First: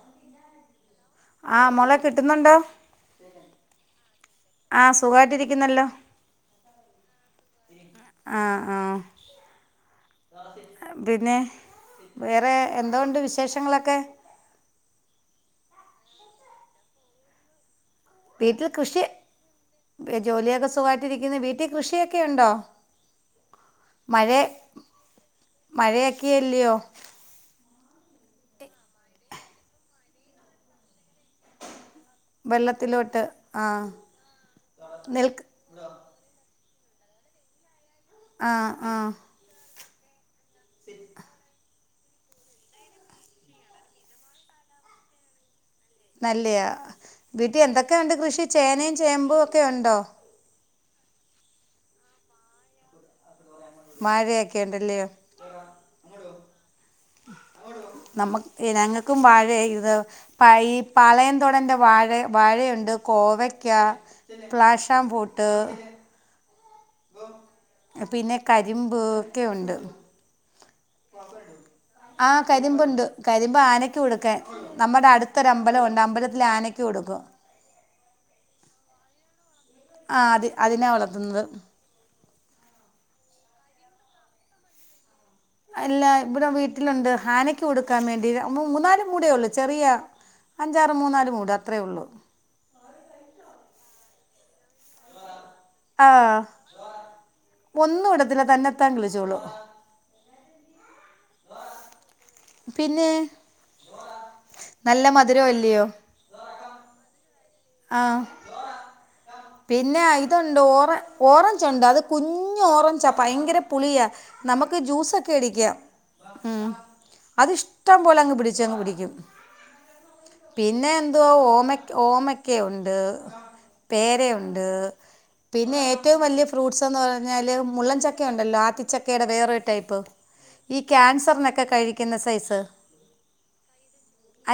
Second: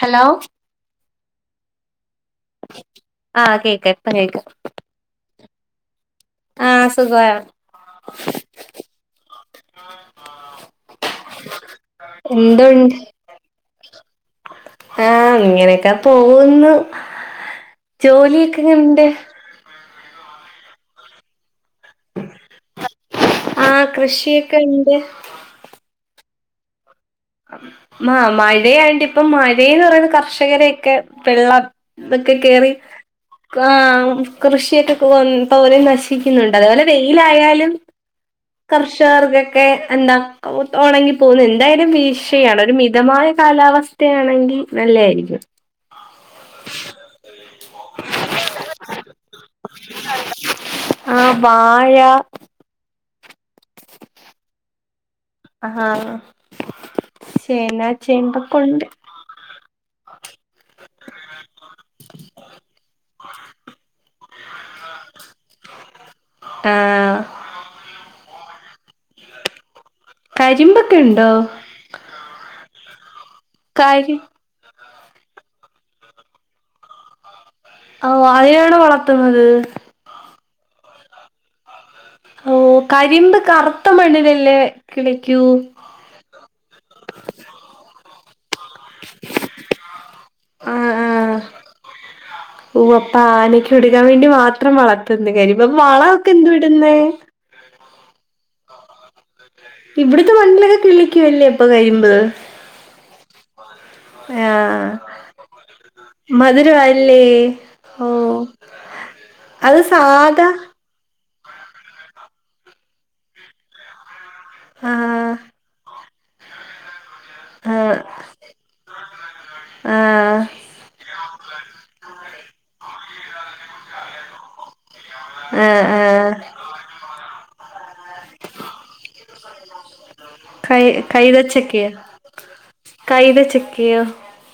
Hello ആ മോളെ കിട്ടുന്നുണ്ടോ ആഹ് കേക്കാം ഇപ്പം ആ സുഖായിട്ടിരി ക്കുന്നല്ലോ ആ സുഖവാ ആ ആ പിന്നെ വേറെ എന്തോണ്ട് വിശേഷങ്ങളൊക്കെ? ആ ഇങ്ങനെ ക്കെ പോകുന്നു ജോലിയൊക്കെ ഇങ്ങനെണ്ട്? ജോലിഒക്കെ സുഖയിട്ടിരിക്കുന്നു വീട്ടിൽ കൃഷിയൊക്കെ ഉണ്ടോ ആഹ് മഴ കൃഷിയൊക്കെ ഉണ്ട് ക്കെല്ലയോ? ആ മഴയായിട്ട ഇപ്പം മഴന്ന് പറയുന്ന കർഷകരക്കെ വെള്ളം ഇതൊക്കെ കേറി ആ കൃഷിയൊക്കെ നിൽക്ക് പോലും നശിക്കുന്നു അതേപോലെ വെയിലായാലും ആ ആ കർഷകർക്കൊക്കെ എന്താ ഉണങ്ങി പോകുന്നു എന്തായാലും വീ ക്ഷയാണ് ഒരു മിതമായ കാലാവസ്ഥയാണെങ്കിൽ നല്ല യായിരിക്കും. നല്ലയാ വീട്ടിൽ എന്തൊക്കെയുണ്ട് കൃഷി ചേനയും ചേമ്പും ഒക്കെ ഉണ്ടോ? ആ വാഴ മഴക്കെണ് ല്ലയോ ആ നമ്മ ഉണ്ട് ഞങ്ങക്കും വാഴ ഇതാ പഈ പളയതൊടന്റെ വാഴ വാഴയുണ്ട് കോവയ്ക്ക പ്ലാഷാം ബൂട്ട് ആഹ് പിന്നെ കരിമ്പ് ഒക്കെയുണ്ട് കരിമ്പ ആഹ കരിമ്പുണ്ട് കരിമ്പ് ആനക്ക് കാര്യം കൊടുക്കൻ നമ്മുടെ അടുത്തൊര അമ്പലംുണ്ട് അമ്പലത്തിൽ ആനക്ക് കൊടുക്കും ഓ അതെയാണ് വളർത്തുന്നത് ആ അത് അതിനാ വളർത്തുന്നത് ഓ കരിമ്പ് കറുത്ത മണ്ണിലല്ലേ കിളി അല്ല ഇവിടെ വീട്ടിലുണ്ട് ആനക്ക് കൊടുക്കാൻ വേണ്ടി മൂന്നാാലല് മൂടയേ ഉള്ളൂ ചെറിയ ആഹ് അഞ്ചാറ് മൂന്നാല് ആഹ് മൂട അത്രേള്ളൂ ഓ അപ്പ ആനക്ക് എടുക്കാൻ വേണ്ടി മാത്രം മാത്രം വളർത്തന്ന് കാര്യ ആ വളൊക്കെ എന്തു വിടുന്ന ഒന്നും ഇടത്തില്ല തന്നെത്താൻ കിളിച്ചോളും ഇവിടത്തെ മണിലൊക്കെ കിളിക്കുവല്ലേ ഇപ്പൊ കരിംമ്പ് പിന്നെ ആഹ നല്ല മധുരം അല്ലയോ മധുരവാല്ലേ ആഹ അത് പിന്നെ സാധാ ഇതുണ്ട് ഓറെ ഓറഞ്ച് ഉണ്ട് അത് കുഞ്ഞ് ഓറഞ്ചാണ് ഭയങ്കര പുളിയാണ് നമുക്ക് ആഹ് ജ്യൂസൊക്കെ അടിക്കാം ഉം ആഹ് അതിഷ്ടം പോലെ അങ്ങ് പിടിച്ച അങ്ങ് പിടിക്കും ആഹ് പിന്നെ എന്തവാ ഓമ ഓമക്കുണ്ട് ഉണ്ട് പിന്നെ ആഹ് ഏറ്റവും ആഹ് വലിയ ഫ്രൂട്ട്സ്ന്ന് പറഞ്ഞാല് മുള്ളൻചക്ക ഉണ്ടല്ലോ ആത്തിച്ചക്കയുടെ വേറൊരു ടൈപ്പ് ഈ കൈ ക്യാൻസറിനൊക്കെ കൈതച്ചക്കെയോ കഴിക്കുന്ന സൈസ് കൈതച്ചക്കെയോ?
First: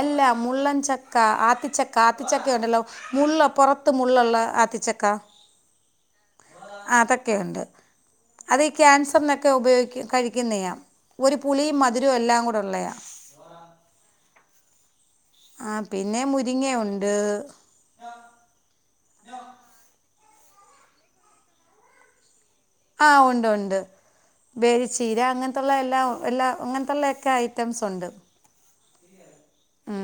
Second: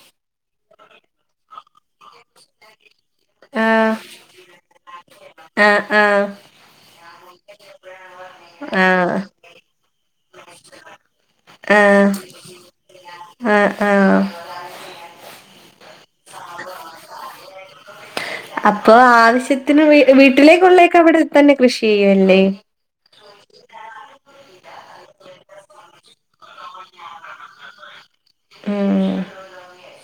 അല്ല മുള്ളൻ ചക്ക ആത്തച്ചക്ക ആത്തച്ചക്ക ഒണ്ടല്ലോ മുള്ള് പൊറത്ത് ആഹ് മുള്ളൊള്ള ആത്തച്ചക്ക. ആഹ് ആഹ് ആ അതെക്കെണ്ട് അതീ ആഹ് ക്യാൻസർന്നക്കെ ഉപയോ കഴിക്ക്‌ന്നെയാം. ഒരു പുളിയും മധുരോം ആഹ് എല്ലാം കൂടെ ഒള്ളയാ. ആഹ് ആഹ് ആ പിന്നെ മുരിങ്ങയൊണ്ട്. അപ്പൊ ആവശ്യത്തിന് വീ വീട്ടിലേക്കൊള്ളെക്കെ അവിടെ തന്നെ കൃഷി ചെയ്യുവല്ലേ? ആ ഒണ്ടൊണ്ട്. ബേരി ചീര അങ്ങൻത്തൊള്ളെ എല്ലാ എല്ലാ അങ്ങൻത്തൊള്ളെക്കെ ഐറ്റംസ് ഒണ്ട്. ഉം ആ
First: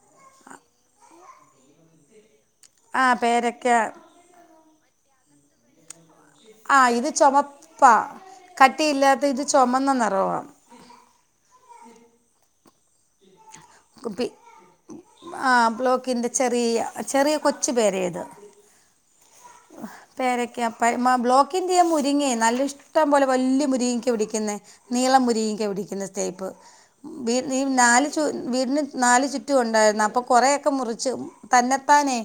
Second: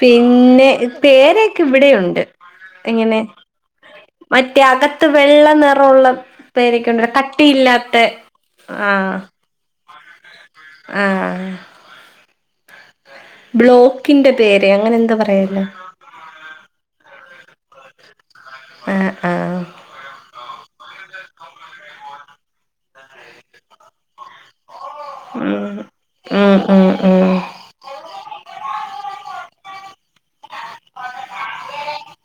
പിന്നെ പേരക്കെ ഇവിടെണ്ട്. ആ പേരക്ക. ക്കാകത്ത് വെള്ളനെറോള്ളത് ആ ഇത് പേരക്കണ്ടല്ലോ ചുമപ്പാ കട്ടിയില്ലാത്തെ ആ കട്ടിയില്ലാത്ത ഇത് ചുമന്ന നിറമാണ് ആ ക്കുപ്പി പേര് അങ്ങനെ എന്തോ ആ പറയല്ലോ ബ്ലോക്കിന്റെ ചെറിയ ചെറിയ കൊച്ചു പേരേയത്. ഏ പേരേക്ക അപ്പയ്മ്മ ബ്ലോക്ക് ക്കിന്റെയാ മുരിങ്ങെ നല്ല ഇഷ്ടം പോലെ വല്ല്യ മുരിങ്ങക്ക പിടിക്കുന്നേ നീളം മുരിങ്ങക്ക പിടിക്കുന്ന ടേപ്പ് ഉം ഉം ഉം ഉം വീട്ട് ഈ നാല് ചുവ വീട്ട്ന് നാല് ചുറ്റുവൊണ്ടാര് ന്നപ്പൊ കൊറേയൊക്കെ മുറിച്ച് തന്നത്താനേ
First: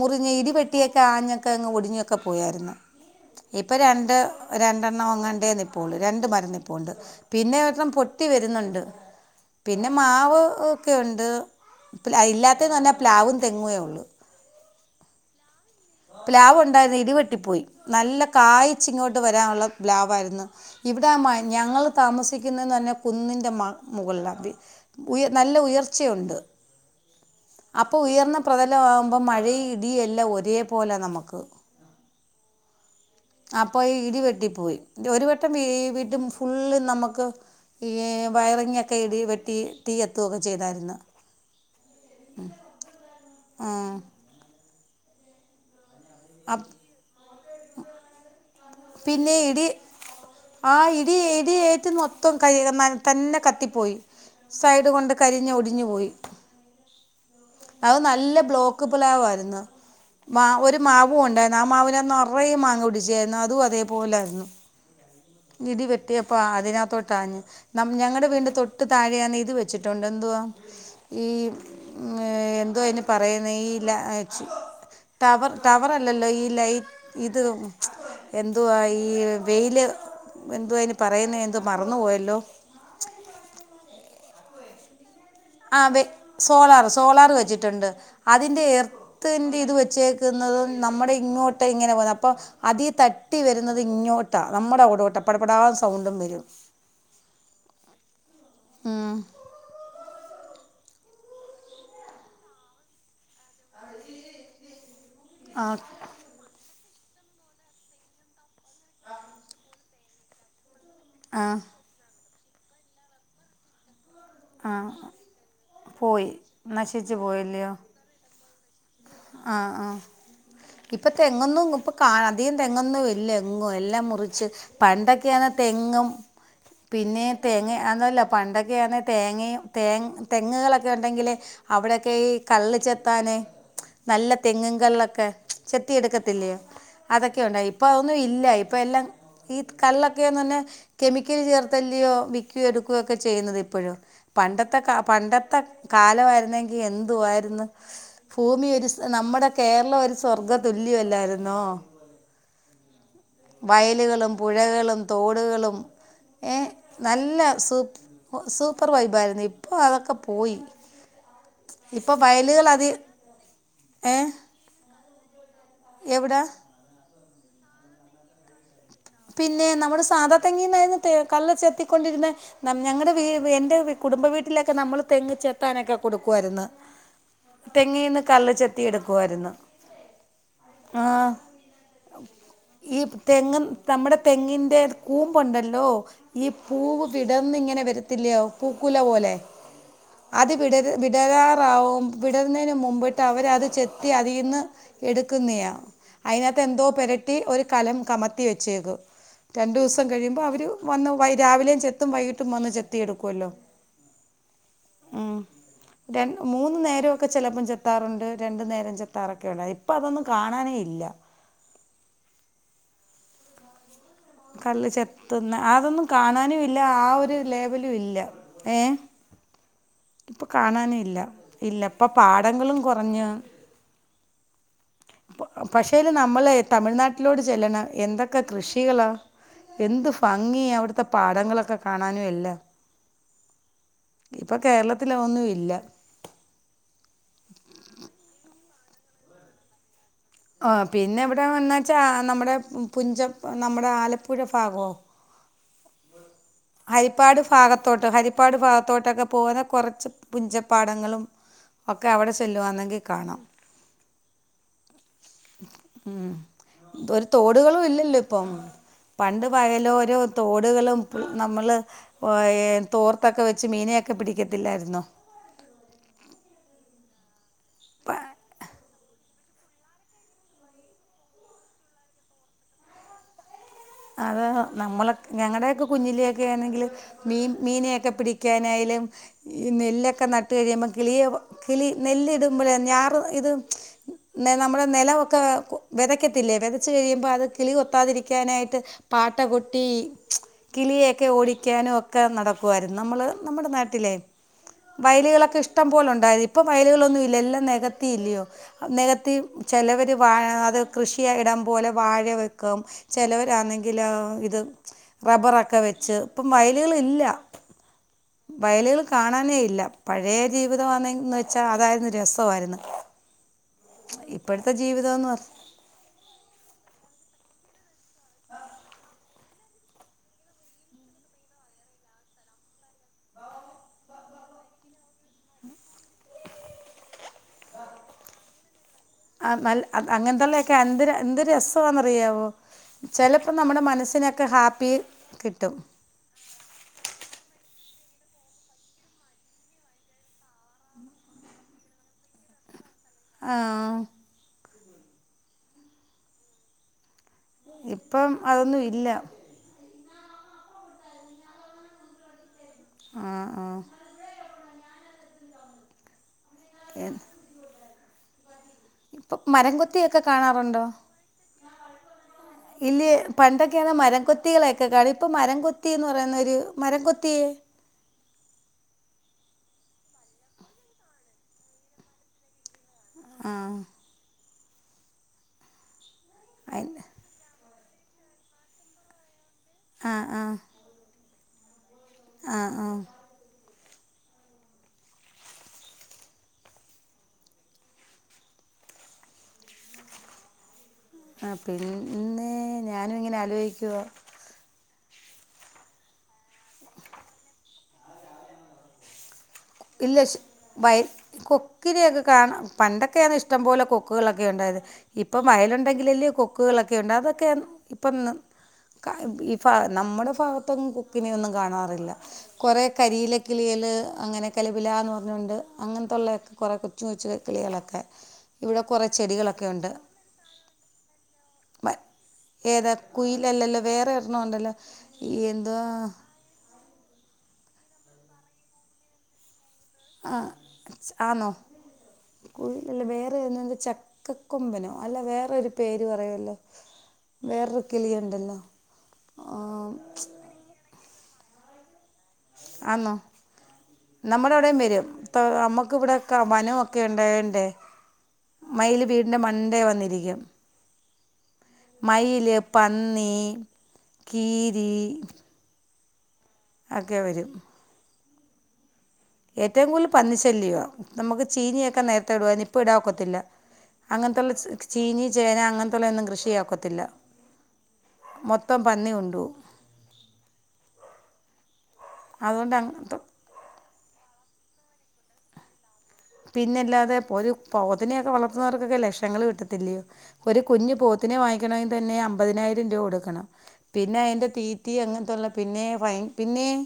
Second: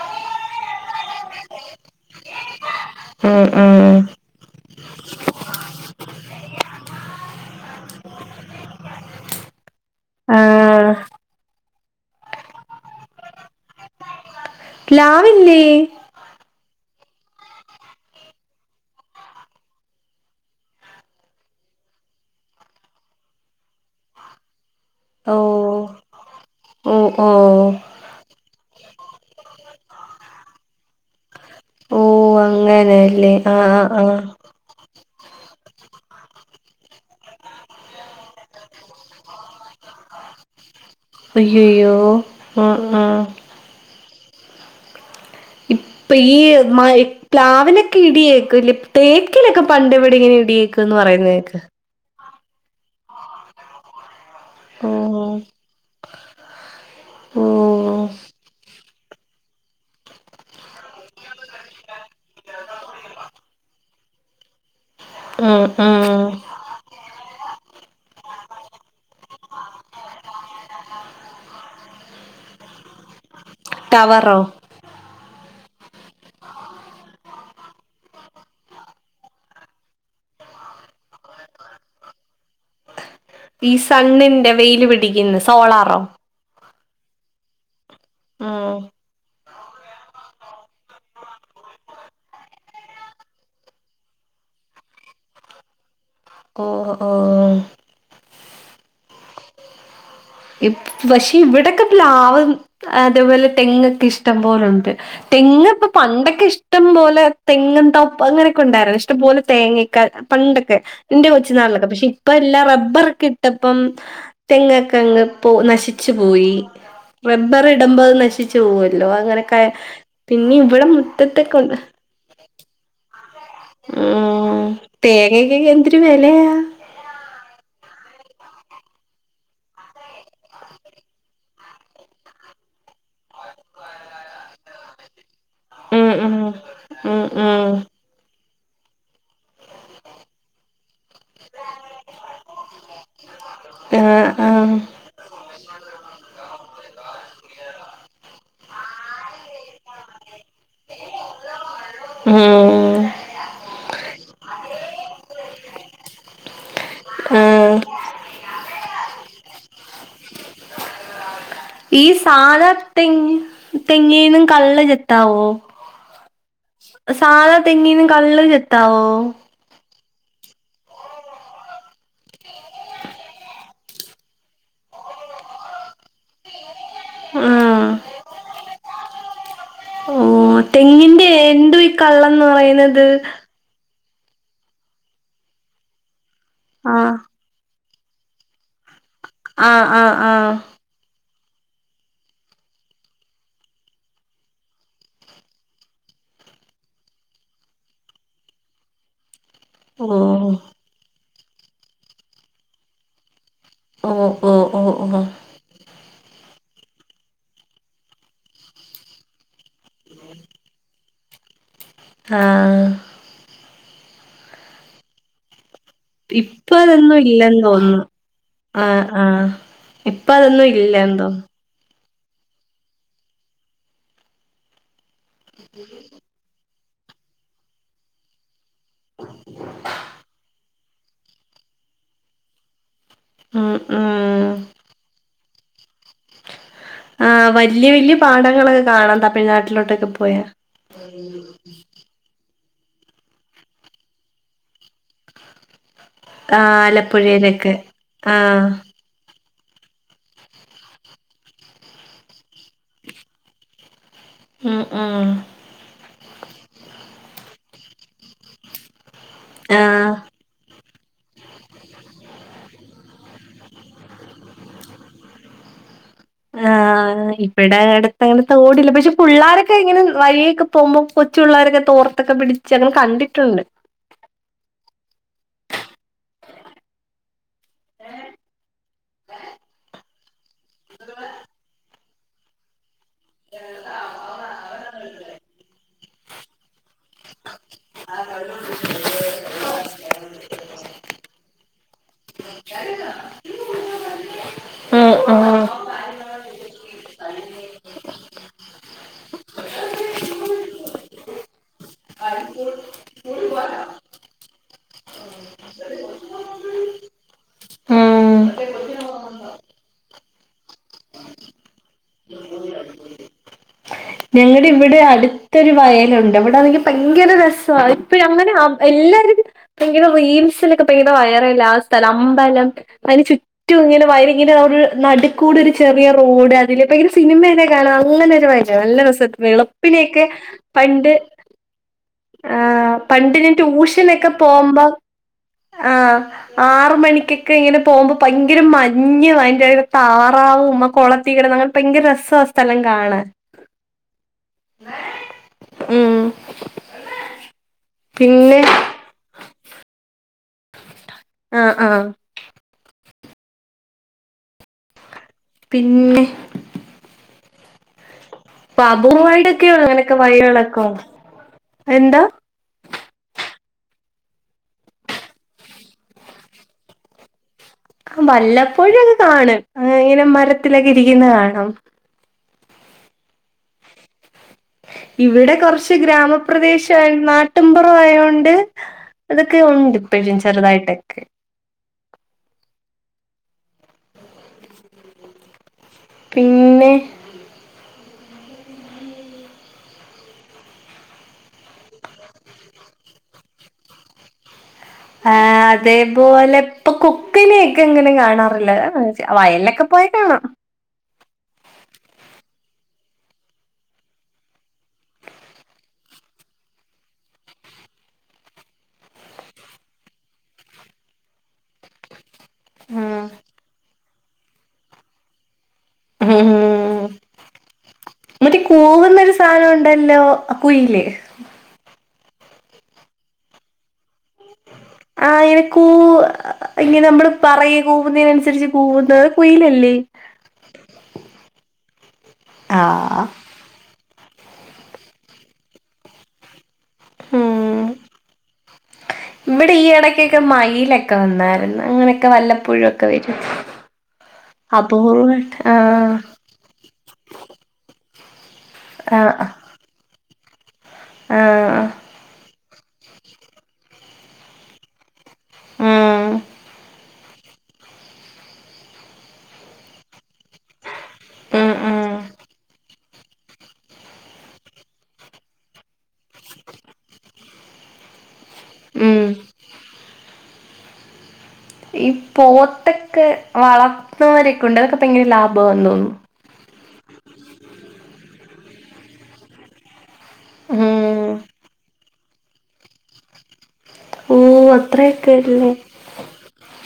മുറിഞ്ഞ് ഇടിവെട്ടിയൊക്കെ ആഞ്ഞ് ക്കങ്ങ് ഒടിഞ്ഞുവൊക്കെ പോയാര്ന്ന്‌. ഉം ഇപ്പം ഉം രണ്ട് രണ്ടെണ്ണം അങ്ങാണ്ടേ നിപ്പോള്ളൂ രണ്ട് മരം നിപ്പോണ്ട് പിന്നെ ഒരണ്ണം പൊട്ടി വെരുന്നുണ്ട് പിന്നെ മാവ് ആഹ് ഒക്കെയൊണ്ട്. ഇല്ലാത്തേന്ന് പറഞ്ഞാ പ്ലാവും തെങ്ങുവേ ഒള്ളു. പ്ലാവില്ലേ? പ്ലാവൊണ്ടായിരുന്നു ഈ ടിവെട്ടിപ്പോയി നല്ല കായച്ച് ഇങ്ങോട്ട് വരാള്ള പ്ലാവായിരുന്നു ഇവിടെ ആ മാ ഞങ്ങള് ത മസിക്കുന്നേന്നറഞ്ഞ കുന്നിൻ്റെ മ മുകൾലാ ഉ ഓ നല്ല ഉയർച്ചയുണ്ട്. ഓ ഓ അപ്പൊ ഉയർന്ന പ്രതലാവുമ്പ മഴേം ഇടിം എല്ലാം ഒരേ ഓ അങ്ങനെല്ലേ? ആഹ് അപ്പ ഈ ആഹ് ആഹ് ഇടിവെട്ടി പോയി ഒരു വട്ടം വീ വീട്ടും ഫുള്ള് നമ്മക്ക് ഈ വയറിങ്ങക്കെ ഇടി വെട്ടി തീ കത്തുവൊക്കെ ചെയ്താര്ന്ന്‌. അയ്യോയ്യോ ഉം ഉം ഉം. ഇപ് ഇപ്പീയ് അപ്- മ പ്ലാവിലക്കെടിയേക്ക്‌ല്ലേ പിന്നെ തേക്കിലക്കെ ഇടി പണ്ട് ഇവിടെങ്ങനെ ഇടിയേക്കന്ന് പറ റയുന്നേക്കാം. തോം കഴിയണ മരം തന്നെ കത്തി പോയി സൈഡ് ഓ കൊണ്ട് കരിഞ്ഞ് ഒടിഞ്ഞു പോയി. ഓ അത് നല്ല ബ്ലോക്ക് പ്ലാവായിരുന്ന്‌. മാ ഒരു മാവുണ്ടായിരുന്നു ആ മാവിനെ നെറയെ മാങ്ങ പിടിച്ചായിരുന്നു അതും അതേപോലായിരുന്നു. ഉം ഇടി ഉം വെട്ടിയപ്പോ അതിനാത്തൊട്ടാഞ്ഞ്. നം ഞങ്ങളടെ വീടിന്റെ തൊട്ട് താഴെയാന്ന് ഇത് വെച്ചിട്ടുണ്ട് എന്തുവാ ഈ എന്തോ അയിന് പറയുന്നേ ഈ ലാ ടവറോ ടവർ ടവറല്ലല്ലോ ഈ ലൈറ്റ് ഇത് എന്തുവാ ഈ വെയില് എന്തോ അയിന് പറയുന്നേ എന്തോ മറന്നു പോയല്ലോ. ഈ സണ്ണിന്റെ വെയില് പിടിക്കിന്ന് സോളാറോ? സോളാറ് വെച്ചിട്ടൊണ്ട് അതിന്റെ ഉം എർത്ത് ഇത് വെച്ചേക്കുന്നത് നമ്മടെ ഇങ്ങോട്ടിങ്ങനെ പോന്ന അപ്പം അതി തട്ടി വെരുന്നത് ഇങ്ങോട്ടാണ്. നമ്മടെ അവടോട്ട് പടപടാ സൗണ്ട് ഓ അപ്പോ ആ പക്ഷേ ഇവിടെക്കെ പ്ലാവും അതേപോലെ തെങ്ങൊക്കെ ഇഷ്ടം പോലുണ്ട് തെങ്ങങ് ഇപ്പൊ ആ പണ്ടൊക്കെ ഇഷ ഇഷ്ടംപോലെ തെങ്ങും തോപ്പ് അങ്ങനെയൊക്കെ ഉണ്ടായിരുന്നു ഇഷ്ടംപോലെ തേങ്ങഒക്കെയേ പണ്ട് ഇന്റെ ആ കൊച്ചുനാളിലൊക്കെ പക്ഷെ ഇപ്പ എല്ലാം റബ്ബറോക്കെ ഇട്ടപ്പം തെ ആ ങ് പോ നശിച്ചു പോയി റബ്ബർ ഇടുമ്പോ നശിച്ചു പോവല്ല ആഹ ആഹ ഇപ്പൊ മുറ്റത്തൊക്കെ തെങ്ങൊന്നും ഉണ്ട്. ഇപ്പൊ കാ അധികം തെങ്ങൊന്നും ഇല്ല തെങ്ങും എല്ലാം മുറിച്ച് ഉം പണ്ടൊക്കെയാണെകിൽ തേങ്ങക്കൊക്കെ എന്തൊരു തെങ്ങും വെലയാ. തെങ്ങയ അതോന്നല്ല പണ്ടൊക്കെയാണേ തേങ്ങിമ് തെങ്ങുകളൊക്കെ ഉണ്ടെങ്കിൽ അവിടെയൊക്കെ ഈ കള്ള് ചെത്താനെ നല്ല തെങ്ങും കള്ളക്കെ ചെത്തി ഉം ഉം എടുക്കത്തില്ലയോ ഉം അതൊക്കെ ഉം ഉണ്ടായിരുന്നു ഇപ്പൊ അതൊന്നും ഇല്ല ഇപ്പ എല്ലാം ഈ കള്ള്ക്കെന്ന് പറഞ്ഞ കെമിക്കൽ ചേർത്തല്ലയോ വിക്കുകയോ എടുക്കുകയോ ഒക്കെ ചെയ്യുന്നത് ഇപ്പോഴും ആഹ് പണ്ടത്തെ ആഹ് കാ പണ്ടത്തെ ക കാലമായിരുന്നെങ്കിൽ എന്തു ആയിരുന്നു ഭൂമി ഒരു നമ്മുടെ കേരളം ഒരു സ്വർഗ്ഗ തുല്യല്ലായിരുന്നോ ഉം വയലുകളും പുഴകളും തോടുകളും നല്ല ആഹ് സൂ സൂപ്പർ വൈബ് ആയിരുന്നു ഇപ്പൊ അതൊക്കെ പോയി ഈ ഇപ്പോൾ വയലുകൾ സാധാ അതി ഏ തെങ്ങിന്നും കള്ള് ചെത്താവോ എവിടാ സാധ തെങ്ങീന്നും കള്ള് ചെത്ത പിന്നെ നമ്മുടെ സാദാ തങ്ങിന്നായിരുന്നു കള്ള ചെത്തിക്കൊണ്ടിരുന്ന ഞങ്ങളുടെ എന്റെ കുടുംബ വീട്ടിലൊക്കെ നമ്മൾ തെങ് ചെത്താനൊക്കെ കൊടുക്കായിരുന്നു ആഹ് തെങ്ങീന്ന് കല്ല് ചെത്തി എടുക്കുായിരുന്നു ഓ തെങ്ങിന്റെ എന്തുവാ ഈ കള്ളന്ന് ഈ പറയുന്നത് തെങ്ങ് നമ്മുടെ തെങ്ങിന്റെ കൂമ്പുണ്ടല്ലോ ഈ പൂവ് ആഹ് വിടന്ന് ഇങ്ങനെ വരത്തില്ലയോ പൂക്കുല പോലെ ആഹ് ആഹ് അത് ആഹ് വിടര് വിടരാ വിടരുന്നതിന് മുമ്പിട്ട് അവര് അത് ചെത്തി അതിൽന്ന് എടുക്കുന്നയാണ് അതിനകത്ത് എന്തോ പരട്ടി ഒരു കലം കമത്തി വെക്കു രണ്ടുദിവസം കഴിയുമ്പോ ഓഹ് അവര് വന്ന് രാവിലെയും ചെത്തും വൈകീട്ടും വന്ന് ചെത്തിയ എടുക്കുവല്ലോ ഓ ഓ ഓ ര മൂന്നു നേരമ ഒക്കെ ചിലപ്പോം ചെത്താറുണ്ട് രണ്ടു നേരകെ ചെത്താറൊക്കെ ഉണ്ട് അ അപ്പൊ അതൊന്നും കാണാനേ ഇല്ല ആ കള്ള് ചെത്തുന്ന അതൊന്നും കാണാനും ഇപ്പ ഇല്ല ആ അതൊന്നും ഒരു ഇല്ലെന്ന് ലേവലും തോന്നുന്നു ഇല്ല ഏ ആഹ് ആഹ് ഇപ്പ അതൊന്നും ഇല്ലന്തോ ഇപ്പ പാടങ്ങളും കുറഞ്ഞ് പക്ഷേൽ നമ്മള് തമിഴ്നാട്ടിലോട് ചെല്ലണം എന്തൊക്കെ കൃഷികളാ എന്ത് ഭംഗി അവിടുത്തെ പാടങ്ങളൊക്കെ കാണാനും എല്ലാം ആ ഇപ്പൊ കേരളത്തില അ ഒന്നും ഇല്ല ആ വലിയ വലിയ പാഠങ്ങളൊക്കെ കാണാം തമിഴ്നാട്ടിലോട്ടൊക്കെ പോയാ ആ പിന്നെ ഇവിടെ വന്നച്ചാ നമ്മുടെ പുഞ്ചം നമ്മുടെ ആലപ്പുഴ ഭാഗോ ആഹ് ഹരിപ്പാട് ആലപ്പുഴയിലൊക്കെ ഭാഗത്തോട്ട് ഹരിപ്പാട് ആഹ് ഭാഗത്തോട്ടൊക്കെ പോകുന്ന കുറച്ച് കുഞ്ചപ്പാടങ്ങളും ഒക്കെ അവിടെ ചെലുവാന്നെങ്കിൽ കാണാം അ ആ ഉം ഒരു തോടുകളും ഇല്ലല്ലോ ഇപ്പം പണ്ട് ആഹ് വയലോരോ തോടുകളും. നമ്മള് തോർത്തൊക്കെ വെച്ച് മീനയൊക്കെ പിടിക്കത്തില്ലായിരുന്നോ? ആ ഇവിടെ അടുത്ത് അങ്ങനെ തൊടില്ല പക്ഷെ പിള്ളാരൊക്കെ ഇങ്ങനെ വഴിയൊക്കെ പോകുമ്പോ കൊ ച്ചു പിള്ളാരൊക്കെ തോർത്തൊക്കെ പിടിച്ച് ങ്ങ കണ്ടിട്ടുണ്ട്. അത നമ്മളെ ഞങ്ങളക് കുഞ്ഞിലൊക്കെ ആണെങ്കിൽ മീൻ മീനൊക്കെ പിടിക്കാനായാലും ഈ നെല്ലൊക്കെ ന കളിയോ കളി നെല്ലിടുമ്പോ ഞാ ഇ നമ്മുടെ നിലൊക്കെ വിതക്കതില്ലേ? ച്ചു കഴിയുമ്പോ അത് കിളി കൊത്താരിക്കാനായിട്ട് പാട്ടകൊ ട്ടി കിളയൊക്കെ ഓടിക്കാനും ഒക്കെ നടക്കുവായിരുന്നു നമ്മള് നമ്മുടെ നാട്ടിലെ. ഉം വയലുകളൊക്കെ ഉം ഇഷ്ടം പോല ഉണ്ടായത് ഇപ്പൊ വയലുകളൊന്നും ഇല്ല എല്ലാം നികത്തി ഇല്ലയോ നികത്തി ചിലവർ വഅത കൃഷിയായിടാം. പോലെ വാഴ വെക്കാം ചിലരാണെങ്കിൽ ഇത്. റബ്ബറൊക്കെ വെച്ച് ഇപ്പം വയലുകളില്ല. ഉം വയലുകള് കാണാനേ ഇല്ല പഴേ ജീവിതംമാന്നന്ന് വെച്ചാ അതായിരുന്നു രസവായിരുന്നു. ഞങ്ങുടെ ഇവിടെ അടുത്തൊരു വയലുണ്ട് ഇവിടൊണെങ്കി ഭയങ്കര രസയി. അ അങ്ങനെ എല്ലാരും ഭയങ്കര റീൽസിലൊക്കെ ഭയടെ വയറല്ല ആ സ്ഥലം അമ്പലം. അതിന് ചുറ്റും ഇങ്ങനെ വയ ഇങ്ങനെ നട് ക്കൂടെരു ചെറിയ റോഡ് അതില് ഇ സിനിമയൊക്കെ കാണാ. അങ്ങനെ ഒരു നല്ലരസ നല്ല വെളുപ്പിനോക്കെ അങ്ങനത്തുള്ളതൊക്കെ എന്ത് പണ്ട് എന്ത് രസമാണെന്നറിയാമോ ആ പണ്ട് ഞാൻ ചിലപ്പം നമ്മുടെ റ്റു ഷനൊകം മനസ്സിനൊക്കെ ഹാപ്പി പോവുമ്പം കിട്ടും ആറ് മണിക്കക്കെ ഇങ്ങനെ പോകുമ്പോ ഭയങ്കര മഞ്ഞ് ഭയങ്കര താറാവും ആ കൊള തീ കിടന്നഅങ്ങനെ ഭയങ്കര രസ ആ സ്ഥലം കാ കാണാൻ ആ. ഉം. ഇപ്പം പിന്നെ അതൊന്നും ഇല്ല. ആ ആ. ആ ആ പിന്നെ ഏന്ന് [unintelligible] എന്താ ഇല്ല് പണ്ടക് ക്യോന്ന്ആ മരകൊത്തികളെകെ കാള് ഇപ്പം മരം തൊത്തി എന്ന് പറയ്ന്നൊര് മരംകൊത്തിയേ ആ വല്ലപ്പോഴൊക്കെ കാണും ഇങ്ങനെ മരത്തിലക്കെ ഇരിക്ക്ന്ന് കാണും. ആഹ് ഇവിടെ കൊറച്ച് ഗ്രാമപ്രദേശ്‌യാ അയിന് നാട്ട്മ്പൊറം ആയോണ്ട് അതെക്കെ ഉണ്ട് ഇപ്പഴും ചെറ്തായ്ട്ടൊക്കെ ആ ആ പിന്നെ ആ പിന്നെ ഞാനും ഇങ്ങനെ ആ ലൊയ്കുവാ ആ അതേപോലെ ഇപ്പൊ കുക്കിനെക്കെ ഇങ്ങനെ കാണാറില്ല [unintelligible] വയൽലൊക്കെ ഇല്ല പോയാകാണാം വയൽ കൊക്കിനെയൊക്കെ കാണ പണ്ടൊക്കെയാണ് ഇഷ്ടം പോലെ കൊക്കുകളൊക്കെ ഉണ്ടായത് ഇപ്പം വയലുണ്ടെങ്കിലല്ലേ കൊക്കുകളെക്കെയുണ്ട് അതൊക്കെന് ഇപ്പൊന്ന് കഹ് ഇ ഫഹ് നമ്മുടെ ഫാഗത്തൊന്നും കുക്കിനെയൊന്നും കാണാറില്ല. കൊറേ ഉം കരിയില കിളിയള് അങ്ങനെ കല പിലാന്ന് പറഞ്ഞോണ്ട് അങ്ങൻതൊള്ളേ കൊറെ കൊച്ചു ഉം കൊച്ചു കിളികളെക്കെ മറ്റേ ഇവിടെ കൂവുന്നൊരു കൊറെചെടികളൊക്കെ സാധനം ഉണ്ട്. ഉണ്ടല്ലോ കുയില് വ- ഏതാ കുയിലല്ലല്ലോ വേറെ ഒരെണം ഉണ്ടല്ലോ ആ ഈ എനിക്കൂ എന്തുവാ ഇങ്ങനെ നമ്മള് പറയ് കൂവുന്നതിനന്നുസരിച്ച് കൂവുന്നത് കുയിലല്ലേ ആ സ് ആന്നോ കുയിലല്ല ആഹ് വേറെ എന്താ ചക്കക്കൊമ്പനോ അല്ല വേറൊരു പേര് പറയുല്ലോ വേറെറ് കിളിയ്ണ്ടല്ലോ ഇമ്ടെ ഈ എടയ്ക്കെക്കെ മയ്ലെക്കെ വന്നായ്ര്ന്ന് അങ്ങനെയെക്കെ വല്ലപ്പൊഴൊക്കെ വരും നമ്മടെ അവിടെം വെരും പ്പൊ അപൂർവ്വമായിട്ട് അമ്മക്ക് ആഹ് ഇവ്ടെക്ക വനവൊക്കെ ഉണ്ടായോണ്ടെ മയില് വീട്ന്റെ മണ്ടേ വന്നിരിക്കും ആ അ പന്നീ കീരീ ഉം അക്കെ വരും ഏറ്റവും കൂട്തൽ പന്നിശല്യവാ നമുക്ക് ഉം ചീനിയൊക്കെ ഉം നേരത്തെ ഇടുവാര്ന്നു ഇപ്പം ഇടാ ഒക്കത്തില്ല അങ്ങൻത്ത്ള്ളച് ചീനി ചേന അങ്ങൻത്തുള്ള ഒന്നും കൃഷി ചെയ്യാ ഒക്കത്തില്ല മൊത്തം പന്നി ഉം കൊണ്ടോവും പോത്തെക്കെ വളർത്ത്ന്വരെക്കുണ്ട് അതൊക്കെ പ്പങ്ങന ലാഭാന്ന് തോന്നുന്നു പിന്നല്ലാതെ പൊരു പോത്തിനെയൊക്കെ വളർത്തുന്നവർക്കൊക്കെ ലക്ഷങ്ങള് കിട്ടത്തില്ലേ ഒരു കുഞ്ഞ് ഉം പോത്തിനെ വാങ്ങിയ്ക്ക്ണവെങ്കി തന്നെ അമ്പതിനായിരം രൂവ കൊടുക്കണം പിന്നെ അ ഓ ദ്ന്റെ തീറ്റി അങ്ങൻത്തുള്ള അത്രയൊക്കെല്ലേ പിന്നെ ഭയ് പിന്നീം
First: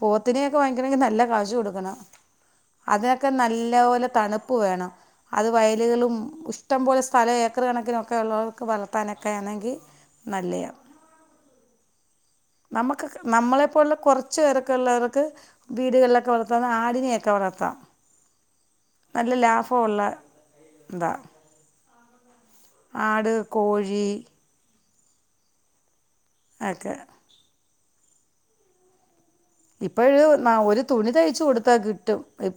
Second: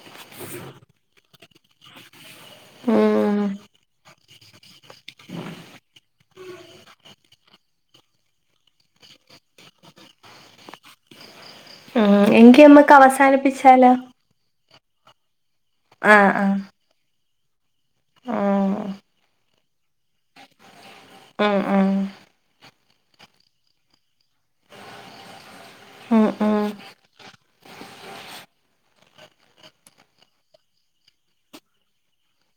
പോത്തിനെയൊക്കെ വാങ്ങിക്കണങ്കി നല്ല കാശു കൊടുക്കണം അത് ഉം നല്ല പോലെ തണുപ്പ് വേണം അത് വയല്കളും ഉഷ്ടംപോലെ സ്ഥലം ഏക്കറ് കണക്കിനൊക്കെ [unintelligible] വളർത്താനൊക്കെ ആണെങ്കി നല്ലയ ഉം എങ്കിമ്മക്ക് അവസാനിപ്പിച്ചാലോ ക്ക്ള്ളോർക്ക് വീട്കള്ലെക്കെ ആഹ് ആഹ് വളർത്താവുന്ന ആടിനെയെക്കെ വളർ ത്ത ആഹ് നല്ല ലാഫോവൊള്ള ഇതാ ആഹ് ആഹ് ആട് കോഴീ ആഹ് ആഹ് അക്കെ ഇപ്പഴ് ന ഒരു തുണി തയ്ച്ചു കൊടുത്താ കിട്ടും